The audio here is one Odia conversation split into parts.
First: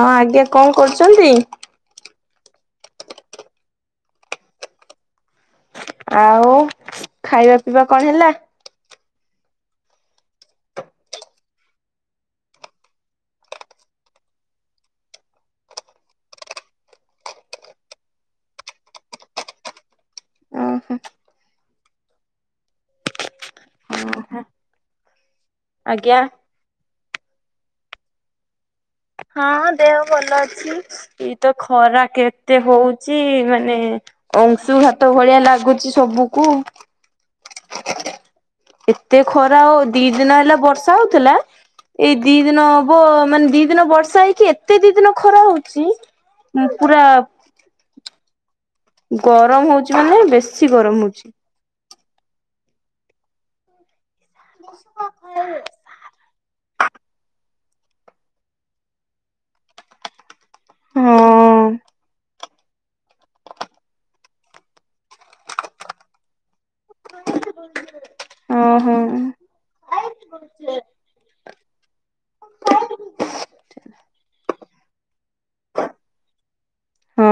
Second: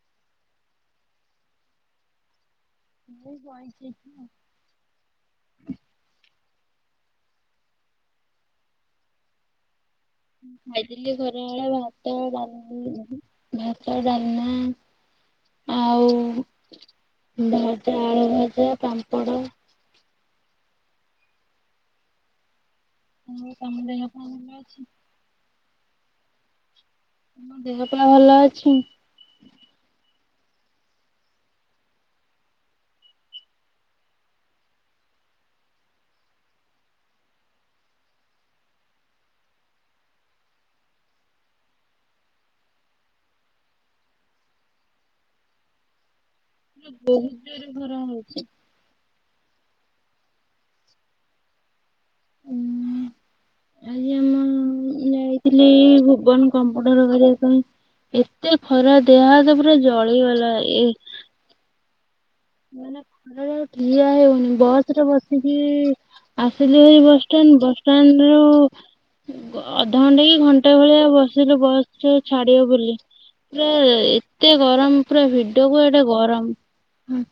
ହଁ ଆଜ୍ଞା କଁ କରୁଛନ୍ତି? ଏଇ ବଇଚି। ଆଉ ଖାଇବା ପିଇବା କଣ ହେଲା? ଖାଇଥିଲି ଖରାବେଳେ ଭାତ ଡାଲି ଭାତ ଡାଲମା ଆଉ ଭଜା, ଆଳୁ ଭଜା, ପାମ୍ପଡ। ଓହୋ। ଆଉ ତମ ଦେହ ପା ଭଲ ଅଛି? ଆଜ୍ଞା। ତମ ଦେହ ପା ଭଲ ଅଛି? ହଁ ଦେହ ଭଲ ଅଛି। ଇ ତ ଖରା କେତେ ହଉଚି ମାନେ ଅଂଶୁଘାତ ଭଳିଆ ଲାଗୁଚି ସବୁକୁ ଏତେ ଖରା ଆଉ ଦି ଦିନ ହେଲା ବର୍ଷା ହଉଥିଲା। ଏଇ ଦି ଦିନ ହବ ମାନେ ଦି ଦିନ ବର୍ଷା ହେଇକି ଏତେ ଦି ଦିନ ଖରା ହଉଚି। ଏ ବହୁତ ଜୋର ରେ ଖରା ହଉଚି। ଗରମ ହଉଚି ମାନେ ବେଶୀ ଗରମ ହଉଚି। ଉଁ ଆଜି ଆମ ଯାଇଥିଲି ଭୁବନ କମ୍ପୁଟର କରିବା ପାଇଁ ଏତେ ଖରା ଦେହ ହାତ ପୁରା ଜଳିଗଲା ଏ ହଁ। ମାନେ ଖରାରେ ଆଉ ଠିଆ ହେଇ ହଉନି ବସରେ ବସିକି ଆସିଲି ଭାରି ବସଷ୍ଟାଣ୍ଡ ବସଷ୍ଟାଣ୍ଡ ଓହୋ ରୁ ଅଧଘଣ୍ଟା କି ଘଣ୍ଟା ଭଳିଆ ବସ୍ ବସିଲୁ ବସ ଟେ ଛାଡିବ ବୋଲି ପୁରା ଏତେ ଗରମ ପୁରା ଭିଡକୁ ଆଡେ ଗରମ ହୁଁ। ହଁ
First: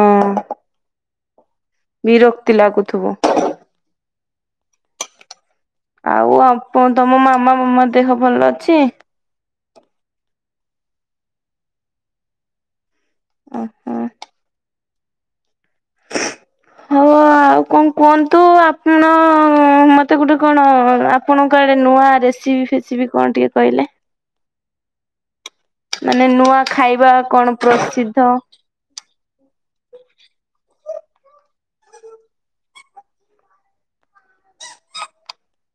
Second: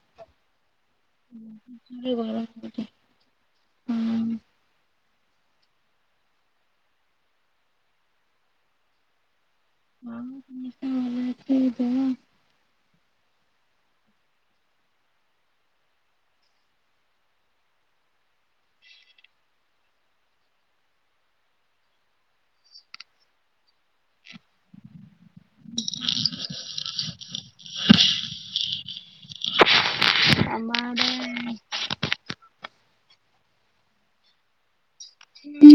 ବିରକ୍ତି ଲାଗୁଥିବ। ହୁଁ। ଆଉ ଆପ ତମ ମାମା ମାମା ଦେହ ଭଲ ଅଛି? ହଁ ସମସ୍ତଙ୍କ ଭଲ ଅଛି ଦେହ। ଓହୋ ହଉ ହ ଆଉ କଣ କୁହନ୍ତୁ ଆପଣ ମୋତେ ଗୋଟେ କଣ ଆପଣଙ୍କ ଆଡ଼େ ନୂଆ ରେସିପି ଫେ ସିପି କଣ ଟିକେ କହିଲେ? ମାନେ ନୂଆ ଖାଇବା କଣ ପ୍ରସିଦ୍ଧ? ଆମ ଆଡେ ଆମ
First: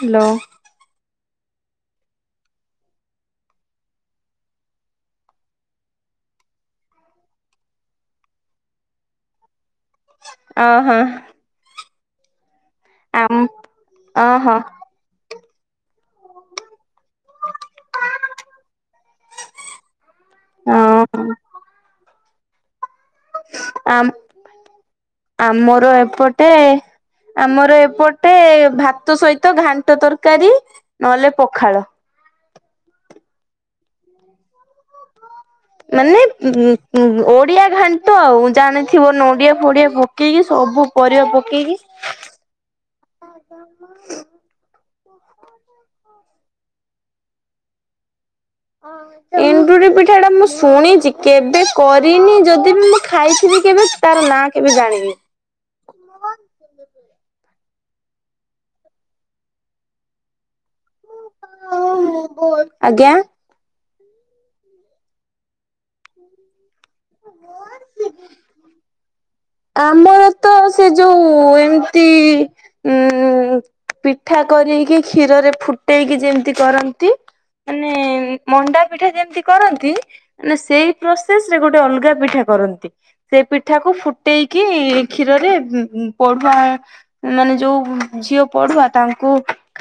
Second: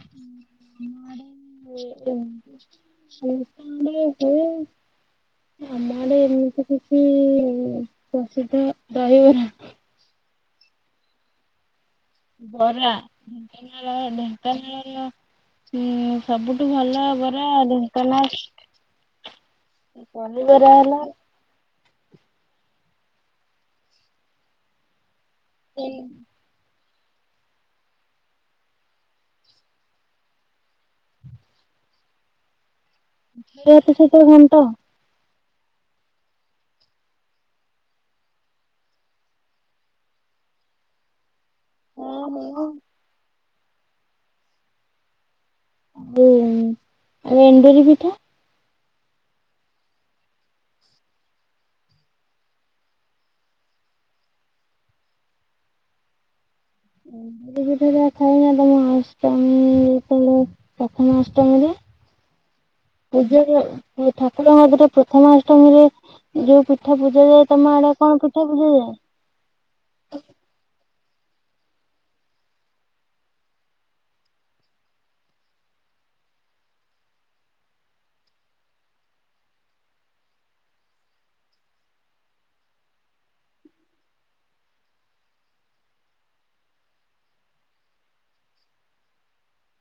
ହାଲୋ ଆମ ଆଡ଼େ [inaudible] ହୁଏ। ଆମ ଆଡ଼େ ଏମିତି କିଛି ପ୍ରସିଦ୍ଧ ଦହିବରା। ଓହୋ। ବରା ଆମ ଢେଙ୍କାନାଳ ଓହୋ ଢେଙ୍କାନାଳର ହୁଁ ସବୁଠୁ ଭଲ ବରା ଢେଙ୍କାନାଳ ପନିବରା ହେଲା ଓହୋ ଆମ୍ ଆମର ଏପଟେ ଆମର ଏପଟେ ଭାତ ସହିତ ଘାଣ୍ଟ ତରକାରୀ ନହେଲେ ପଖାଳ। ଏ ଏତେ ସକାଳୁ ଘାଣ୍ଟ। ମାନେ ଉଁ ଓଡିଆ ଘାଣ୍ଟ ଆଉ ଜାଣିଥିବ ନଡିଆ ଫଡିଆ ପ ପକେଇକି ସବୁ ପରିବା ପକେଇକି। ଓହୋ [unintelligible] ଆଉ ଏଣ୍ଡୁରି ପିଠା? [unintelligible] କ ନେଣ୍ଡୁରି। ପିଠା ପିଠାଟା ମୁଁ ଶୁଣିଛି କେବେ କରିନି ଯଦି ବି ମୁଁ ଖାଇଥିଲି କେବେ। ତାର ନାଁ କେବେ ଜାଣିବି। [unintelligible] ପ୍ରଥମା ଅଷ୍ଟମୀରେ ଆଜ୍ଞା। ପୂଜା କର ଠାକୁରହିଁ ଫଏମଏମ୍ଏମ୍ ପ୍ରଥମା ଅଷ୍ଟମୀରେ ଯୋଉ ପିଠା ପୂଜା ଯାଏ ତମ ଆଡ କଣ ପିଠା ପୂଜା ଯାଏ। ଆମର ତ ସେ ଯୋଉ ଏମତି ଉ ପିଠା କରକି କ୍ଷୀରରେ ଫୁଟେଇକି କରିକି ବୁଯେମିତି କରନ୍ତି। ମାନେ ମଣ୍ଡା ପିଠା ଯେମତି କରନ୍ତି ମାନେ ସେଇ ପ୍ରୋସେସ ରେ ଗୋଟେ ଗୋଟେ ଅଲଗା ପିଠା କରନ୍ତି। ସେ ପିଠାକୁ ଫୁଟେଇକି କ୍ଷୀରରେ ପଢୁଆ ମାନେ ଯୋଉ ଝିଅ ପଢୁଆ ତାଙ୍କୁ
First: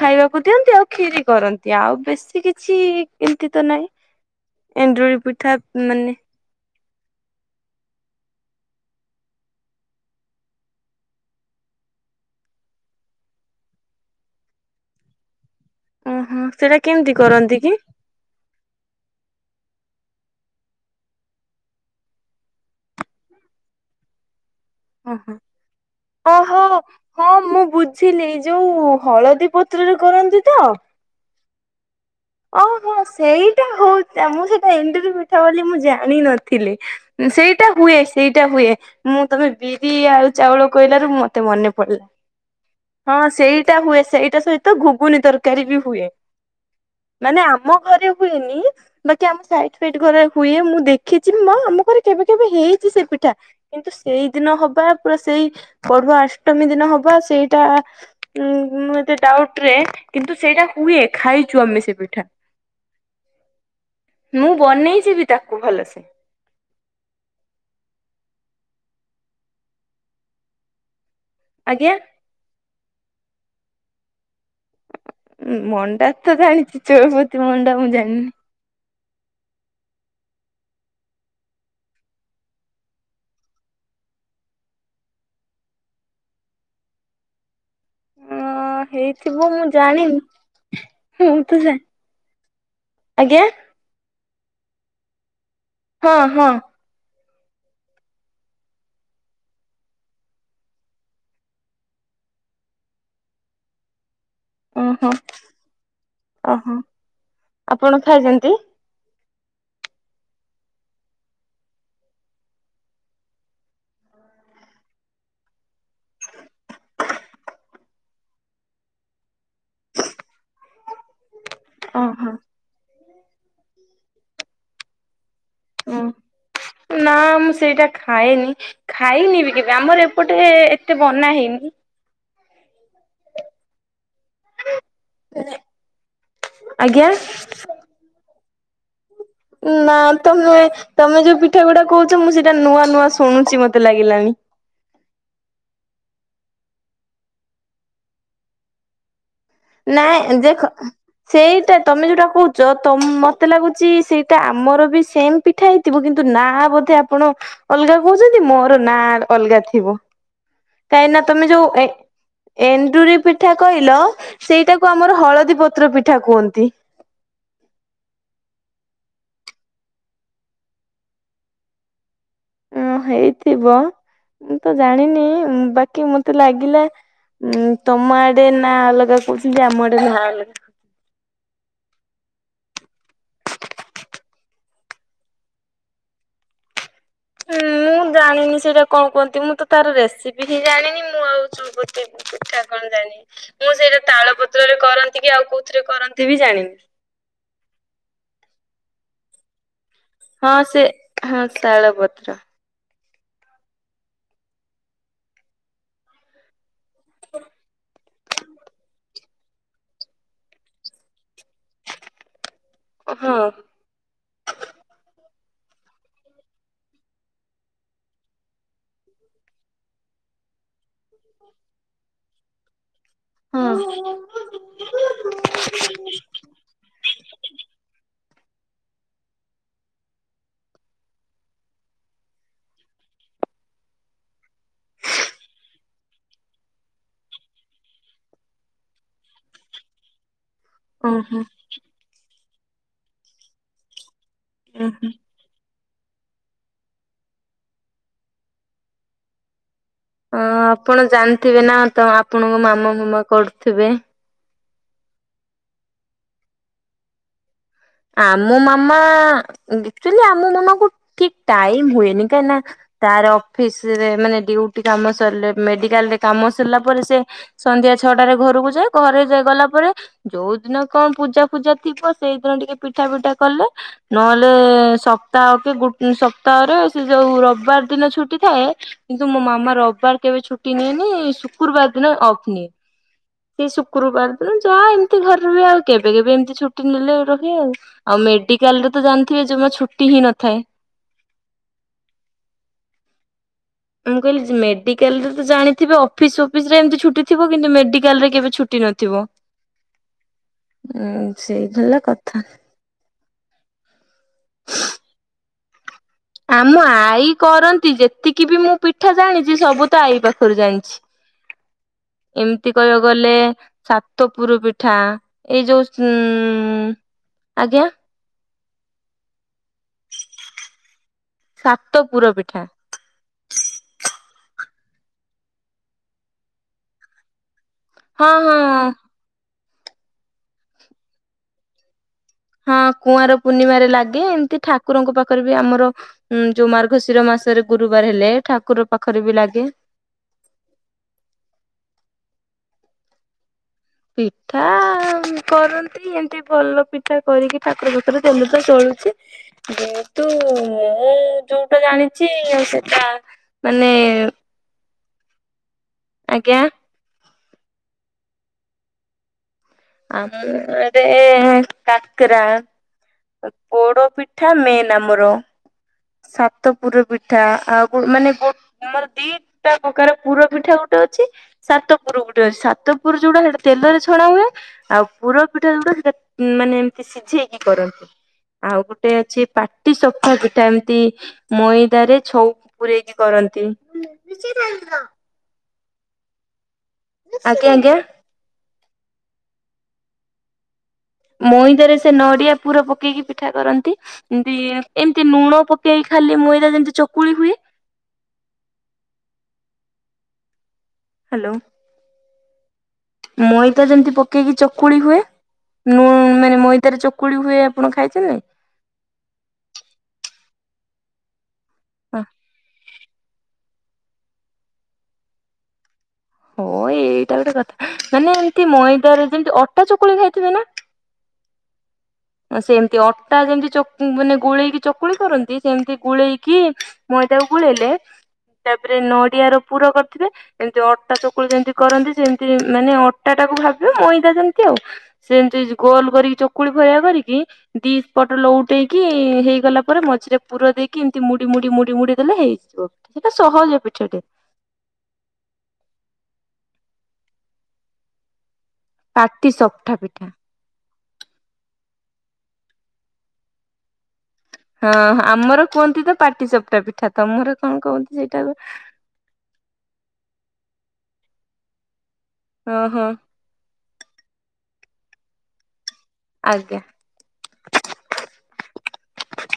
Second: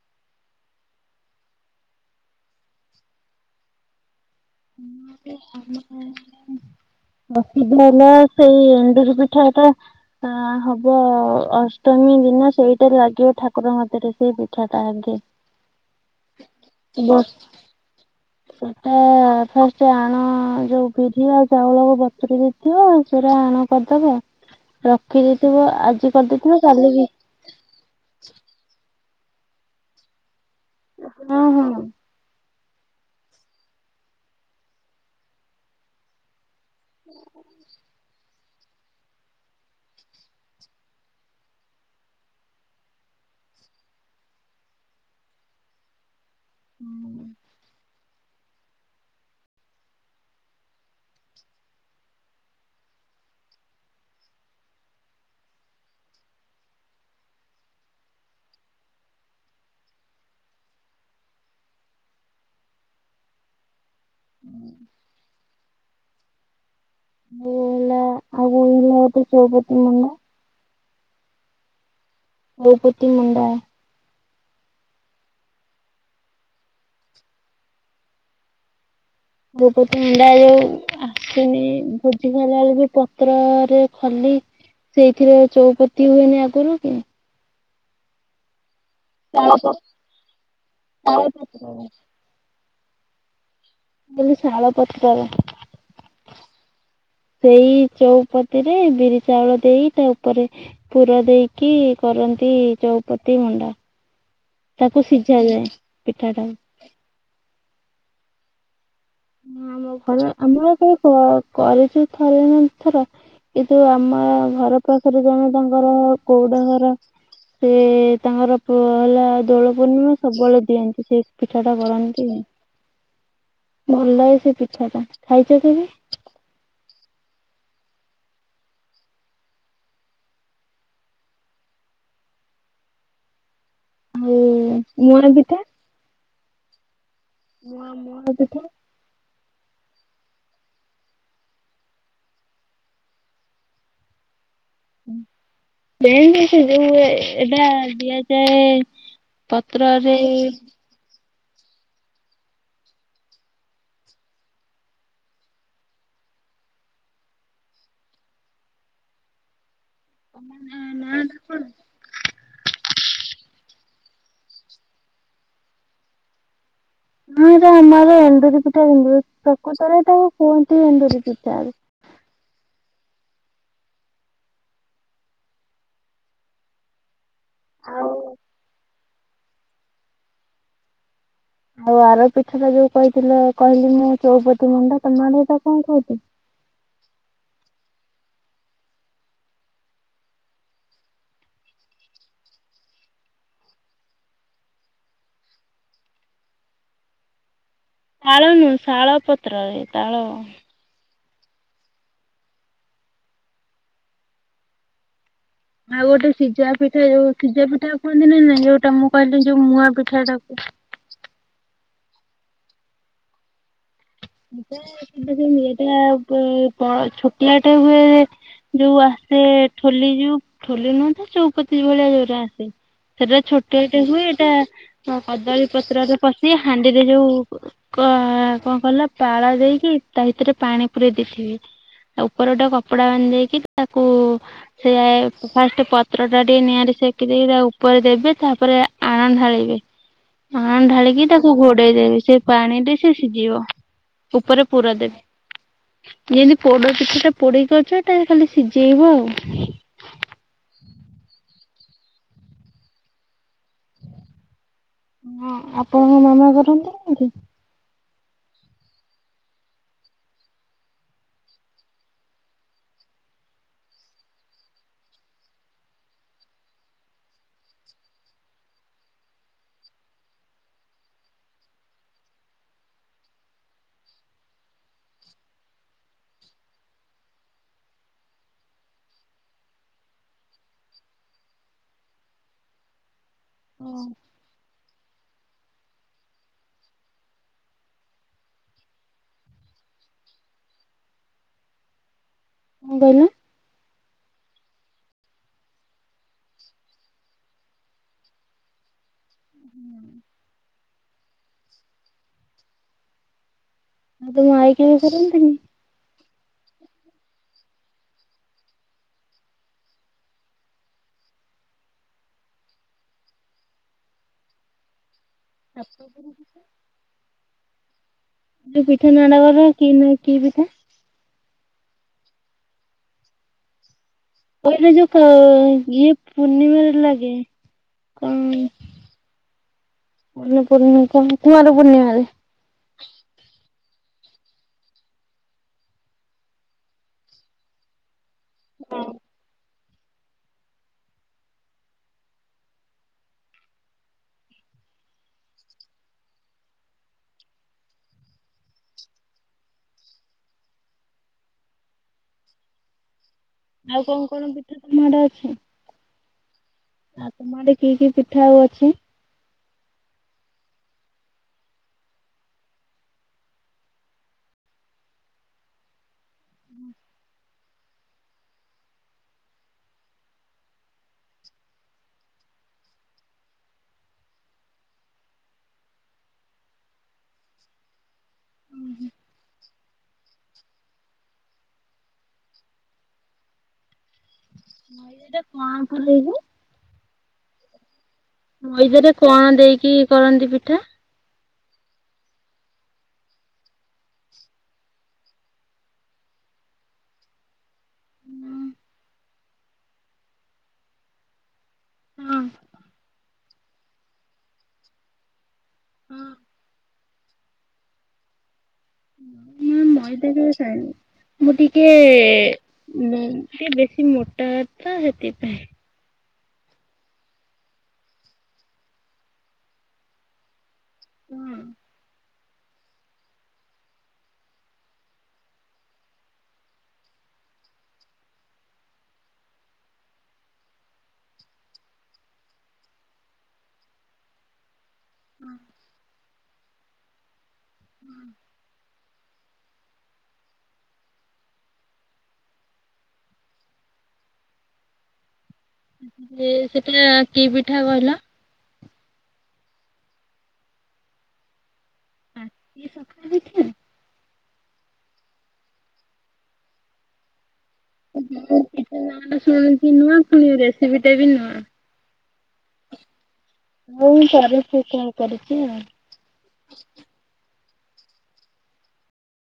ଖାଇବାକୁ ଦିଅନ୍ତି ଆଉ କ୍ଷିରି କରନ୍ତି ଆଉ ବେଶୀ କିଛି ଏମିତି ତ ନାହିଁ। ଏଣ୍ଡୁରି ପିଠା ମାନେ [inaudible] ଅସିୁଧ ହେଲା ସେଇ ଏଣ୍ଡୁରି ପିଠା ଟା ଆ ହବ ଅଷ୍ଟମୀ ଦିନ ସେଇଟା ଲାଗିବ ଠାକୁର ମତରେ ସେଇ ପିଠାଟା ଆଗେ। [inaudible] ଓହୋ ସେଇଟା କେମିତି କରନ୍ତି କି? ହୁଁ। ଫ ସେ ଆଣ ଯୋଉ ବିରି ଆଉ ଚାଉଳକୁ ବତୁୁର ଦେଇଥିବ ସେଟା ଆଣ କରିଦବ। ଓହୋ ରଖିଦେଇଥିବ ଆଜି କରିଦେଇଥିବ ଓହୋ କାଲିକି ହଁ ମୁଁ ବୁଝିଲି ଯୋଉ ହଳଦୀ ପତ୍ରରେ କରନ୍ତି ତ? ହଁ, ହଁ। ଓହୋ ସେଇଟା ହଉଛି ମୁଁ ସେଇଟା ଏଣ୍ଡୁରୀ ମିଠା ବୋଲି ମୁଁ ଜାଣିନଥିଲି। ଥିଲେ ସେଇଟା ହୁଏ। ସେଇଟା ହୁଏ ମୁଁ ତମେ ବିରି ଆଉ ଚାଉଳ କହିଲାରୁ ମତେ ମନେ ପଡିଲା। ହଁ ସେଇଟା ହୁଏ ସେଇଟା ସହିତ ଘୁଗୁନି ତରକାରୀ ବି ହୁଏ। [inaudible] ମାନେ ଆମ ଘରେ ହୁଏନି। ବାକି ଆମ ସାଇଟ ଫାଇଟ ଘରେ ହୁଏ ମୁଁ ଦେଖିଛି ମା ଆମ ଘରେ କେବେ କେବେ ହେଇଛି ସେ ପିଠା। କିନ୍ତୁ ସେଇ ଦିନ ହବା ପୁରା ସେଇ ପରୁଆ ଅଷ୍ଟମୀ ଦିନ ହବା ସେଇଟା। ଉଁ ଏତେ ଡାଉଟ ରେ କିନ୍ତୁ ସେଇଟା ହୁଏ ଖାଇଛୁ ଆମେ। ପଠା ମୁଁ ବନେଇ ଯିବି ତାକୁ ଭଲସେ। ମୁଁ ହେଲା ଅଗୁରୁ ଯୋଉ ଚୌଡ କିଲୋ ନୁହେଁ [unintelligible] ଆଜ୍ଞା। ବହୁପତି ମୁଣ୍ଡା ମଣ୍ଡା ତ ଜାଣିଛି ଚୌପତି ମଣ୍ଡା ମୁଁ ଜାଣିନି। ଭୋପତ ମୁଣ୍ଡା ଯୋଉ ଆସୁନି ଭୋଜି ଖଲା ବେଳେ ବି ପତ୍ରରେ ଖାଲି। ସେଇଥିରେ ଚଉପତି ହୁଏନି ଆଗରୁ କି? ହଁ, ହେଇଥିବ ମୁଁ ଜାଣିନି ମୁଁ ତ। ଆଜ୍ଞା। ହେଲେ ଶାଳ ପତ୍ରର ହଁ, ହଁ। ସେଇ ଚଉପତି ରେ ବିରି ଚାଉଳ ଦେଇ ତା ଉପରେ ପୁର ଦେଇକି କରନ୍ତି ଚୌପତି ମଣ୍ଡା। ତାକୁ ଓହୋ ସିଝାଯାଏ ପିଠା ଟାକୁ। ଓହୋ ଆପଣ ଖାଇଛନ୍ତି। ହ ଆମ ଘରେ ଆମ କ କରିଚୁ ଥରେ ନା ଦି ଥର କିନ୍ତୁ ଆମ ଘର ପାଖରେ ଜଣେ ତାଙ୍କର କଉଡ ଘର ସେ ତାଙ୍କର ହେଲା ଦୋଳ ପୂର୍ଣ୍ଣିମା ସବୁବେଳେ ଦିଅନ୍ତି ସେ ପିଠା ଟା କରନ୍ତି। ଓହୋ ଭଲ ଲାଗେ ସେ ପିଠାଟା ଖାଇଛ କେ ହୁଁ। ନା ମୁଁ ସେଇଟା ଖାଏନି। ଖାଇନି ବି କେବେ ଆମର ଏପଟେ ଏତେ ବନା ହେଇନି। ହୁଁ ମୁଆଁ ପିଠା ଆଜ୍ଞା। ମୁଆଁ ମୁଆଁ ପିଠା ନା ତମେ ତମେ ଯୋଉ ପିଠାଗୁଡା କହୁଛ ମୁଁ ସେଇଟା ନୂଆ ନୂଆ ଶୁଣୁଛି ମତେ ଲାଗିଲାଣି। ବେଣ୍ଡ [unintelligible] ଯଉ ଏବେ ଦିଆ ଯାଏ ନାଇଁ ଦେଖ ସେଇଟା ତମେ ଯୋଉଟା କହୁଛ ତମ୍ ମତେ ଲାଗୁଛି ସେଇଟା ଆମର ବି ସେମ୍ ପିଠା ହେଇଥିବ କିନ୍ତୁ ନା ବୋଧେ ଆପଣ ଅଲଗା କହୁଛନ୍ତି ମୋର ନା ଅଲଗା ଥିବ। ହ କାଇଁନା ତମେ ଯୋଉ ଏ ଏଣ୍ଡୁରି ପିଠା କହିଲ ସେଇଟାକୁ ଆମର ହଳଦୀ ପତ୍ର ପିଠା କୁହନ୍ତି। ନା ତ ଆମର ଏଣ୍ଡୁରି ପିଠା ହୁ ପ୍ରକୃତରେ ତାକୁ କୁହନ୍ତି ଏଣ୍ଡୁରି ପିଠାଲି। ହଁ ହେଇଥିବ ମୁଁ ତ ଜାଣିନି ବାକି ମତେ ଲାଗିଲା ଉଁ ତମ ଆଡେ ନା ଅଲଗା କହୁଛନ୍ତି ଆମ ଆଡେ ନାଁ ଅଲଗା। ଆଉ ଆର ପିଠଟା ଯୋଉ କହିଥିଲ କହିଲି ମୁଁ ଚଉପତି ମୁଣ୍ଡା ତମ ଆଡେ ତ କଣ କହୁଛି? ମୁଁ ଜାଣିନି ସେଇଟା କଣ କୁହନ୍ତି ମୁଁ ତାର ରେସିପି ହିଁ ଜାଣିନି ମୁଁ ଆଉ ସୁ ବତେଇବି ପିଠା କଣ ଜାଣି ମୁଁ ସେଇଟା ତାଳ ପତ୍ରରେ କରନ୍ତି କି ଆଉ କୋଉଥିରେ କରନ୍ତି ବି ଜାଣିନି। ତାଳ ନୁହଁ ଶାଳ ପତ୍ରରେ। ତାଳ ହଁ ସେ ହଁ ଶଳ ପତ୍ର। ଆଉ ଗୋଟେ ସିଝା ପିଠା ଯୋଉ ସିଝା ପିଠା କୁହନ୍ତି ନା ନା ଯୋଉଟା ମୁଁ କହିଲି ଯୋଉ ମୁୂଆ ପିଠାଟାକୁ। ହଁ। ଏଟା ଉଁ ବ ଛୋଟିଆଟେ ହୁଏ। ଯୋଉ ଆସେ ଠୋଲି ଯଉ ଠୋଲି ନୁହତ ଚଉପତି ଭଳିଆ ଜୋରା ଆସେ। ସେଟା ହଁ। ଛୋଟିଆଟେ ହୁଏ ଏଇଟା କଦଳୀ ପତ୍ରରେ ପଶି ହାଣ୍ଡିରେ ଯୋଉ କ କଣ କଲ ପାଳ ଦେଇକି ତା ଭିତରେ ପାଣି ପୁରେଇ ଦେଇଥିବେ। ତା ଉପର ଗୋଟେ କପଡା ବାନ୍ଧେଇକି ତାକୁ ସେଆ ଫାଷ୍ଟ ପତ୍ର ଟା ଟିକେ ନିଆଁ ସେକି ଦେଇକି ତା ଉପରେ ଦେବେ ତାପରେ ଆଣ ଢାଳିବେ। ଆଣ ଢାଳିକି ଓହୋ। ତାକୁ ଘୋଡେଇ ଦେବି ସେ ପାଣିରେ ସେ ସିଝିବ। ଉପରେ ପୁର ଓହୋ। ଦେବି। ଜୀନ୍ତି ପୋଡ କିଛିଟା ପୋଡେଇକି ଅଛ ଖାଲି ସିଝେଇବ ଆଉ। ହଁ ଆପଣ ଜାଣିଥିବେ ନା ତ ଆପଣଙ୍କ ମାମା ଫାମା କରୁଥିବେ। ହଁ ଆପଣଙ୍କ ମାମା କରନ୍ତି ନି କି? ଆମ ମାମା ଆଚୁଆଲି ଆମ ମାମା କୁ ଠିକ ଟାଇମ ହୁଏନି କାଇଁକି ନା ତାର ଅଫିସ୍‌ରେ ମାନେ ଡିଉଟି କାମ ସର୍‌ଲେ ମେଡିକାଲ୍‌ରେ କାମ ସର୍‌ଲା ପରେ ସେ ସନ୍ଧ୍ୟା ଛଟାରେ ଘରଗୁ ଯାଏ ଘରେ ଯ ଗଲା ପରେ ଯୋଉ ଦିନ କଣ ପୂଜା ଫୂଜା ଥିବ ସେଇଦିନ ଟିକେ ପିଠା ପିଟା କଲେ ନହେଲେ ସପ୍ତାହକେ ଗୁ ସପ୍ତାହରେ ସେ ଯୋଉ ରବ୍‌ବାର୍ ଦିନ ଛୁଟି ଥାଏ କିନ୍ତୁ ମୋ ମାଁମା ରବ୍‌ବାର୍ କେବେ ଛୁଟି ନିଏନି ଶୁକ୍ରୁବାର୍ ଦିନ ଅଫ୍ ନିଏ ସେଇ ଶୁକ୍ରୁବାର୍ ଦିନ ଯାଆ ଏମ୍‌ତି ଘରେ ରୁହେ ଆଉ କେବେ କେବେ ଏମ୍‌ତି ଛୁଟି ନେଲେ ରୋହେ ଆଉ ଆଉ ମେଡିକାଲ୍‌ରେ ତ ଜାନ୍‌ଥିବେ ଯମା ଛୁଟି ହିଁ ନ ଥାଏ କଣ୍ ଗଇଲ ମୁଁ କଇଲିଜ୍ ମେଡିକାଲ୍‌ରେ ତ ଜାଣିଥିବେ ଅଫିସ୍‌ ଅପିସ୍‌ରେ ଏମ୍‌ତି ଛୁଟି ଥିବ କିନ୍ତୁ ମେଡିକାଲ୍‌ରେ କେବେ ଛୁଟି ନଥିବ ହୁଁ ହୁଁ ସେଇ ଧିଲା କଥା ମୁଁ ତମ ଆଇ କେବେ କରନ୍ତିିନି ଆମ ଆଈ କରନ୍ତି ଯେତିକି ବି ମୁଁ ପିଠା ଜାଣିଜିି ସବୁ ତ ଆଈ ପାଖୁରୁ ଜାଣିଚ୍ [inaudible] ଏମ୍‌ତି କଇବାକୁ ଗଲେ ସାତପୁରୁ ପିଠାଁ ଏଇ ଯୋଉ ସୁଁ ଆଜ୍ଞା ସେଇ ପିଠା ନା ଟା କହିଲଣି କି ନାଁ କି ପିଠା ସାତପୁର ପିଠା ପଇଲେ ଯୋଉ କ ଇଏ ପୂନିମାରେ ଲାଗେ କଣ? ହଁହଁ ଅନୁ ପୂର୍ଣ୍ଣିମା ତ କୁଆଁର ପୂର୍ଣିମାରେ ହଁ କୁଆଁର ପୂର୍ଣ୍ଣିମାରେ ଲାଗେ ଏମ୍‌ତି ଠାକୁରଙ୍କୁ ପାଖରେ ବି ଆମର ଉଁ ଯଉ ମାର୍ଘଶିର ମାସରେ ଗୁରୁବାରେ ହେଲେ ଠାକୁର ପାଖରେ ବି ଲାଗେ ପିଠାମ୍‌ କରନ୍ତି ଏମ୍‌ତି ଭଲ ପିଠା କରିକି ଠାକୁର ବିତୁରୁ ଦେଲି ତ ତୋଳୁଚି ଯେହେତୁ ମୁଁ ଯୋଉଟା ଜାଣିଚି ସେଟା ମାନେ ଆଉ କଣ କଣ ପିଠା ତମ ଆଡେ ଅଛିଁ ଆଜ୍ଞା ଆ ତୁମ ଆଡେ କି କି ପିଠା ଆଉ ଅଛି ଆମ ଆଡେଁ କାକ୍ରା ପୋଡ ପିଠା ମେନ୍ ଆମର ସାତପୁରୁ ପିଠା ଆଉ ବୁଡ୍ ମାନେ ବୋ ଆମର ଦିଟା ପକାର ପୁର ପିଠା ଗୋଟେ ଅଛି ସାତପୁରୁ ଗୋଟେ ଅସି ସାତପୁରୁ ଯୋଉଡା ହେଇଡା ତେଲରେ ଛଣା ହୁଏ ଆଉ ପୁର ପିଠା ଯୋଉଟା ସେଟା ମାନେ ଏମ୍‌ତି ସିଝେଇକି କରନ୍ତି ଆଉ ଗୁଟେ ଅଛି ପାଟି ସଫା ପିଟା ଏମ୍‌ତି ମୋଇଁଦାରେ ଛଉଁ ପୂରେଇକି କରନ୍ତି ନଇ ରେଡ୍ କଣ ପୁଲେଇବୁ ଆଜ୍ଞା ଆଜ୍ଞା ମଇଦାରେ କଣ ଦେଇକି କରନ୍ତି ପିଠା ମୋଇଁଦାରେ ସେ ନଡିଆପୁର ପକେଇଗି ପିଠା କରନ୍ତି ଇନ୍ଦିଏ ଏମ୍‌ତି ନୁଣ ପକେଇଗ୍ ଖାଲି ମଇଦା ଯେମ୍‌ତି ଚକୁଳି ହୁଏ ହାଲୋ ଅଁ ପାପା ମଇଦା ଯେମ୍‌ତିି ପକେଇଗି ଚକୁଳି ହୁଏ ନୁଁ ହଁ ମାନେ ମଇଦାରେ ଚ କୁଡ଼ି ହୁଏ ଆପଣ ଖାଇଥିବେ ନା ମୁଁ ମଇଦା କେବେ କାଏନି ମୁଁ ଟିକେ ମୁଁ ସିଏ ବେଶୀ ମୋଟା ତ ସେଥିପାଇଁ। ହଁ ଏଇଟା ଗୋଟେ କଥା ମାନେ ଏମିତି ମଇଦା ରେ ଯେମିତି ଅଟା ଚକୁଳି ଖାଇଥିବେ ନା? [inaudible] ତ ସେମିତି ଅଟା ଯେମିତି ଚକୁଟି ହୁଏନି ଗୋଳେଇକି ଚକୁଳି କରନ୍ତି ସେମିତି ଗୋଳେଇକି ମଇଦାକୁ ଗୋଳେଇଲେ ତାପରେ ନଡିଆ ର ପୁର କରିଥିବେ ଏମିତି ଅଟା ଚକୁଳ ଯେମିତି କରନ୍ତି ସେମତି ମାନେ ଅଟା ଟାକୁ ଭାବିବ ମଇଦା ଯେମିତି ଆଉ ସେମିତି ଗୋଲ କରିକି ଚକୁଳି ଭଲିଆ କରିକି ଦି ପଟ ଲଉଟେଇକି କି ହେଇଗଲା ପରେ ମଝିରେ ପୁର ଦେଇକି ଏମିତି ମୁଡି ମୁଡି ମୁଡି ମୁଡି ଦେଲେ ହେଇଯିବ। ସେଇଟା ସହଜ ପିଠ ଟେ। ସେଟା କି ପିଠା କହିଲ? ପାଟି ସଟା ପିଠା। [unintelligible] ହଁ ଆମର କୁହନ୍ତି ତ ପାଟି ଚୋପଟା ପିଠା। ତମର? କଣ କୁହନ୍ତି ସେଇଟାକୁ ନୂଆ ସେ ରେସିପିଟା ବି ନୂଆ। ହଁ ହଁ। ମୁଁ କରି ସେ କଣ କରିଛି ଆଉ। ଆଜ୍ଞା।